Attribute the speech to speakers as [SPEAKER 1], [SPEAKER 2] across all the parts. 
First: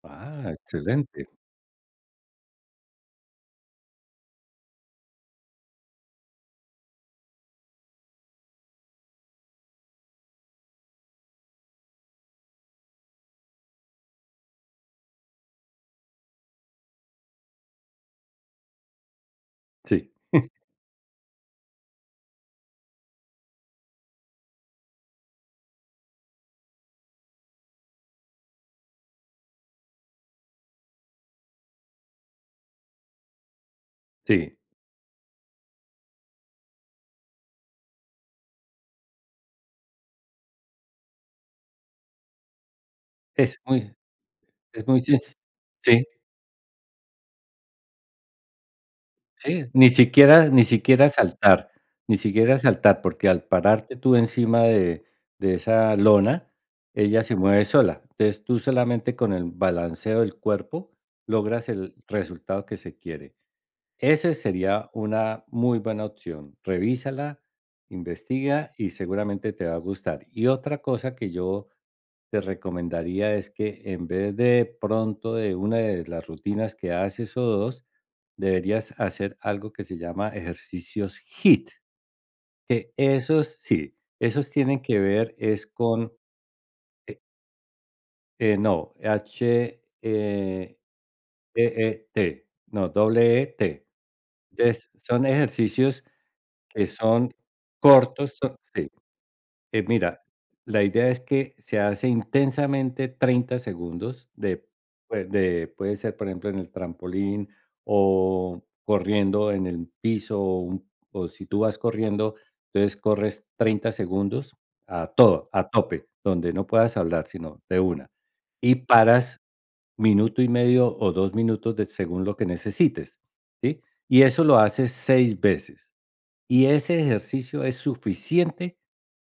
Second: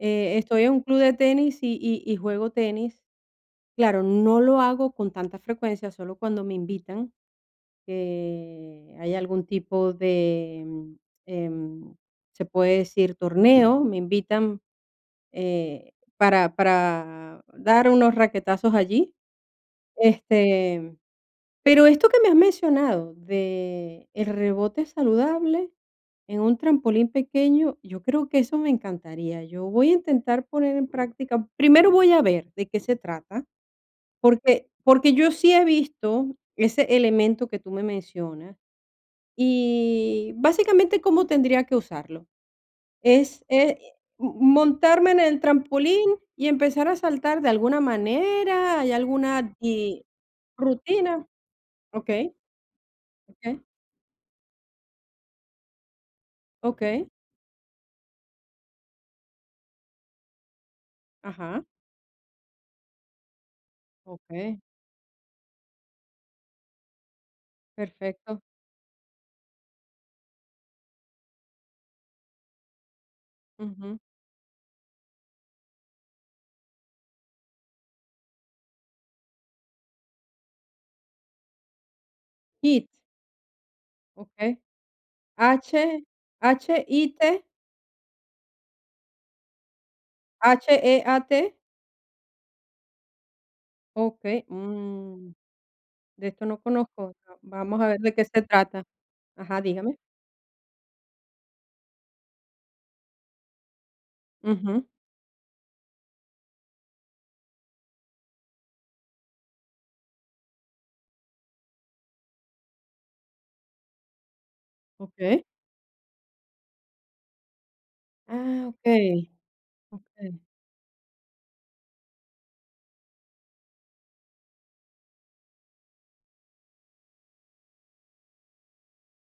[SPEAKER 1] Eh,
[SPEAKER 2] Ah,
[SPEAKER 1] estoy en un club de
[SPEAKER 2] excelente.
[SPEAKER 1] tenis y y y juego tenis. Claro, no lo hago con tanta frecuencia, solo cuando me invitan, que haya algún tipo de, em, se puede decir torneo, me invitan, eh, para para dar unos raquetazos allí.
[SPEAKER 2] Sí.
[SPEAKER 1] Este, pero esto que me has mencionado del rebote saludable en un trampolín pequeño, yo creo que eso me encantaría. Yo voy a intentar poner en práctica primero voy a ver de qué se trata,
[SPEAKER 2] Sí.
[SPEAKER 1] porque porque yo sí he visto ese elemento que tú me mencionas, y básicamente, ¿cómo tendría que usarlo? ¿Es
[SPEAKER 2] Es
[SPEAKER 1] e,
[SPEAKER 2] muy
[SPEAKER 1] m
[SPEAKER 2] es muy,
[SPEAKER 1] montarme
[SPEAKER 2] sí.
[SPEAKER 1] en el
[SPEAKER 2] Sí.
[SPEAKER 1] trampolín y empezar a saltar de alguna manera? ¿Hay alguna
[SPEAKER 2] Sí, ni
[SPEAKER 1] di
[SPEAKER 2] siquiera ni siquiera
[SPEAKER 1] rutina?
[SPEAKER 2] saltar. Ni
[SPEAKER 1] Okey.
[SPEAKER 2] siquiera saltar, porque al
[SPEAKER 1] Okey.
[SPEAKER 2] pararte tú encima de de esa lona,
[SPEAKER 1] Okey.
[SPEAKER 2] ella se mueve sola. Es tú solamente con el balanceo del cuerpo
[SPEAKER 1] Ajá.
[SPEAKER 2] logras el resultado que se quiere. Ese
[SPEAKER 1] Okey.
[SPEAKER 2] sería una muy buena opción, revísala,
[SPEAKER 1] Perfecto.
[SPEAKER 2] investiga, y seguramente te va a gustar. Y otra cosa que yo te recomendaría es que,
[SPEAKER 1] Ujú.
[SPEAKER 2] en vez de pronto de una de las rutinas que haces, o 2, deberías hacer algo que se llama ejercicios HIIT.
[SPEAKER 1] HIIT.
[SPEAKER 2] Que esos sí. Esos
[SPEAKER 1] Okey.
[SPEAKER 2] tienen que ver es
[SPEAKER 1] ¿H?
[SPEAKER 2] con, eh
[SPEAKER 1] ¿H-I-T?
[SPEAKER 2] eh, no, H, eh,
[SPEAKER 1] ¿H-E-A-T?
[SPEAKER 2] E-E-T. No, doble E-T.
[SPEAKER 1] Okey.
[SPEAKER 2] Es son
[SPEAKER 1] Mm.
[SPEAKER 2] ejercicios
[SPEAKER 1] De esto no
[SPEAKER 2] que
[SPEAKER 1] conozco.
[SPEAKER 2] son
[SPEAKER 1] Vamos a ver de qué
[SPEAKER 2] cortos,
[SPEAKER 1] se
[SPEAKER 2] son
[SPEAKER 1] trata.
[SPEAKER 2] sí,
[SPEAKER 1] Ajá,
[SPEAKER 2] eh,
[SPEAKER 1] dígame.
[SPEAKER 2] mira, la idea es que se hace intensamente 30 segundos de
[SPEAKER 1] Ujú.
[SPEAKER 2] de puede ser, por ejemplo, en el trampolín, o, corriendo en el piso, o, un o si tú vas corriendo, entonces corres 30 segundos a
[SPEAKER 1] Okey.
[SPEAKER 2] todo, a tope, donde no puedas hablar, sino de una.
[SPEAKER 1] Ah,
[SPEAKER 2] Y
[SPEAKER 1] okey.
[SPEAKER 2] paras
[SPEAKER 1] Okey.
[SPEAKER 2] minuto y medio o 2 minutos de según lo que necesites, ¿sí? Y eso lo haces 6 veces. Y ese ejercicio es suficiente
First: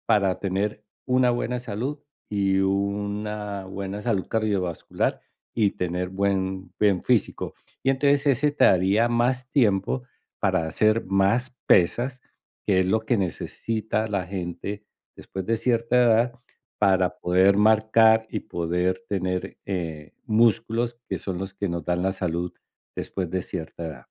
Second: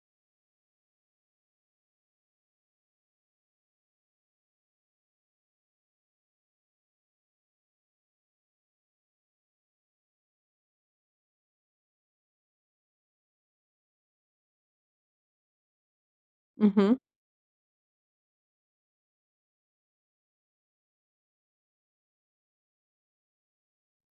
[SPEAKER 2] para tener una buena salud, y una buena salud cardiovascular, y tener buen buen físico. Y entonces ese te daría más tiempo para hacer más pesas, que es lo que necesita la gente después de cierta edad
[SPEAKER 1] Ujú.
[SPEAKER 2] para poder marcar, y poder tener, eh, músculos, que son los que nos dan la salud después de cierta edad.